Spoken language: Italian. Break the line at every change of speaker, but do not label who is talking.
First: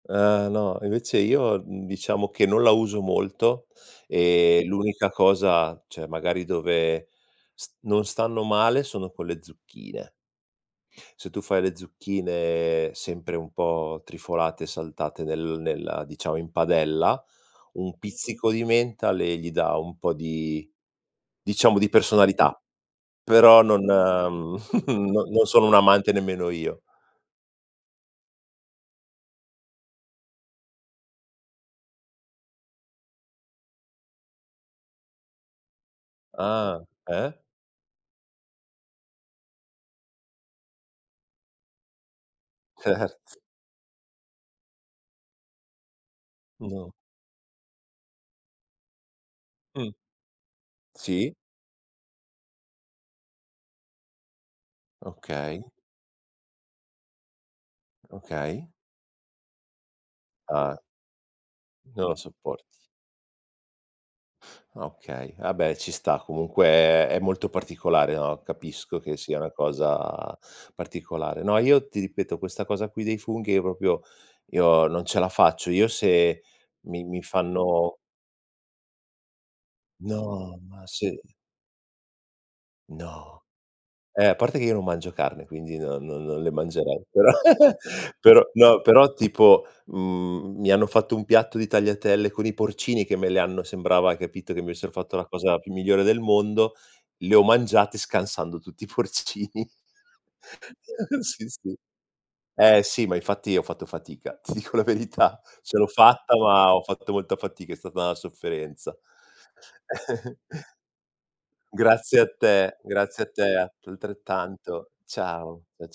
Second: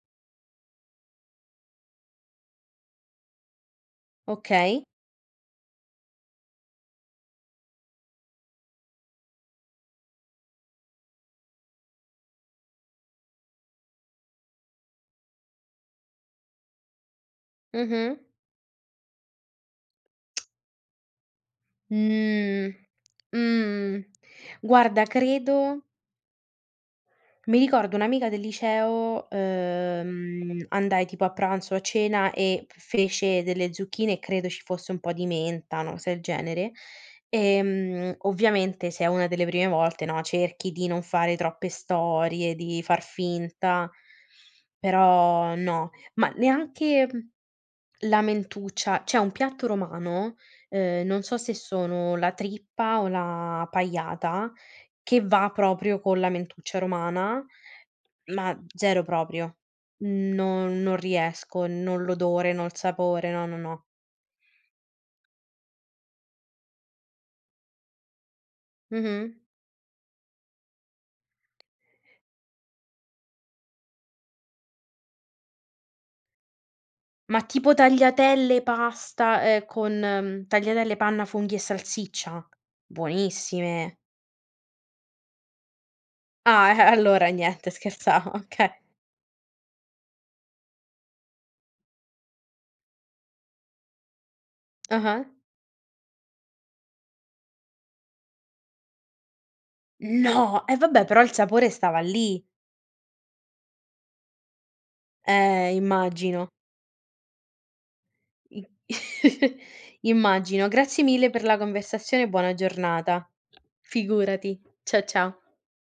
Eh no, invece io, mhmm, diciamo che non la uso molto, e
Okay.
l'unica cosa, cioè magari dove s non stanno male, sono con le zucchine. Se tu fai le zucchine sempre un po' trifolate, saltate nel nella diciamo in padella, un
Mh-mh.
pizzico di menta, le gli dà un po' di, diciamo di personalità,
Mh,
però non
mh, guarda,
non sono un
credo
amante nemmeno io.
Mi ricordo un'amica del liceo, ehm, andai tipo a pranzo o a cena, e fece delle zucchine e credo ci fosse un po' di menta, una cosa del genere,
Ah, eh?
ehm, ovviamente se è una delle prime volte, no, cerchi di non fare troppe storie, di far
Cert
finta, però no. Ma
No.
neanche la mentuccia, c'è un piatto
Mh.
romano, ehm, non
Sì.
so se sono la trippa o la pajata, che va
Okay.
proprio con la mentuccia romana, ma
Okay.
0 proprio.
Ah.
Non non riesco, no
Non lo
l'odore,
sopporti.
no il sapore, no, no, no.
Ah okay, vabbè ci sta, comunque è molto particolare, no, capisco che sia
Mh-mh.
una cosa particolare. No, io ti ripeto, questa cosa qui dei funghi, io proprio io non ce la faccio, io se mi mi
Ma tipo
fanno
tagliatelle, pasta, ehm, con
No, ma
tagliatelle
se
panna, funghi e salsiccia?
No.
Buonissime.
Eh, a parte che io non mangio carne, quindi non non non le
Ah, e
mangerei,
allora
però
niente, scherzavo,
però no,
okay.
però tipo, mhmm, mi hanno fatto un piatto di tagliatelle con i porcini, che me le hanno sembrava, hai capito, che mi avessero fatto
Ah-ah.
la cosa più migliore del mondo, le ho mangiate, scansando tutti i porcini.
No, e vabbè, però il
Si,
sapore
si.
stava lì.
Eh sì, ma infatti ho fatto fatica, ti dico la verità,
Eh,
ce l'ho fatta,
immagino.
ma ho fatto molta fatica, è stata
I
sofferenza.
immagino. Grazie mille per la
Grazie
conversazione e
a
buona
te, grazie a
giornata.
te atr
Figurati,
altrettanto.
cia ciao.
Ciao, cia c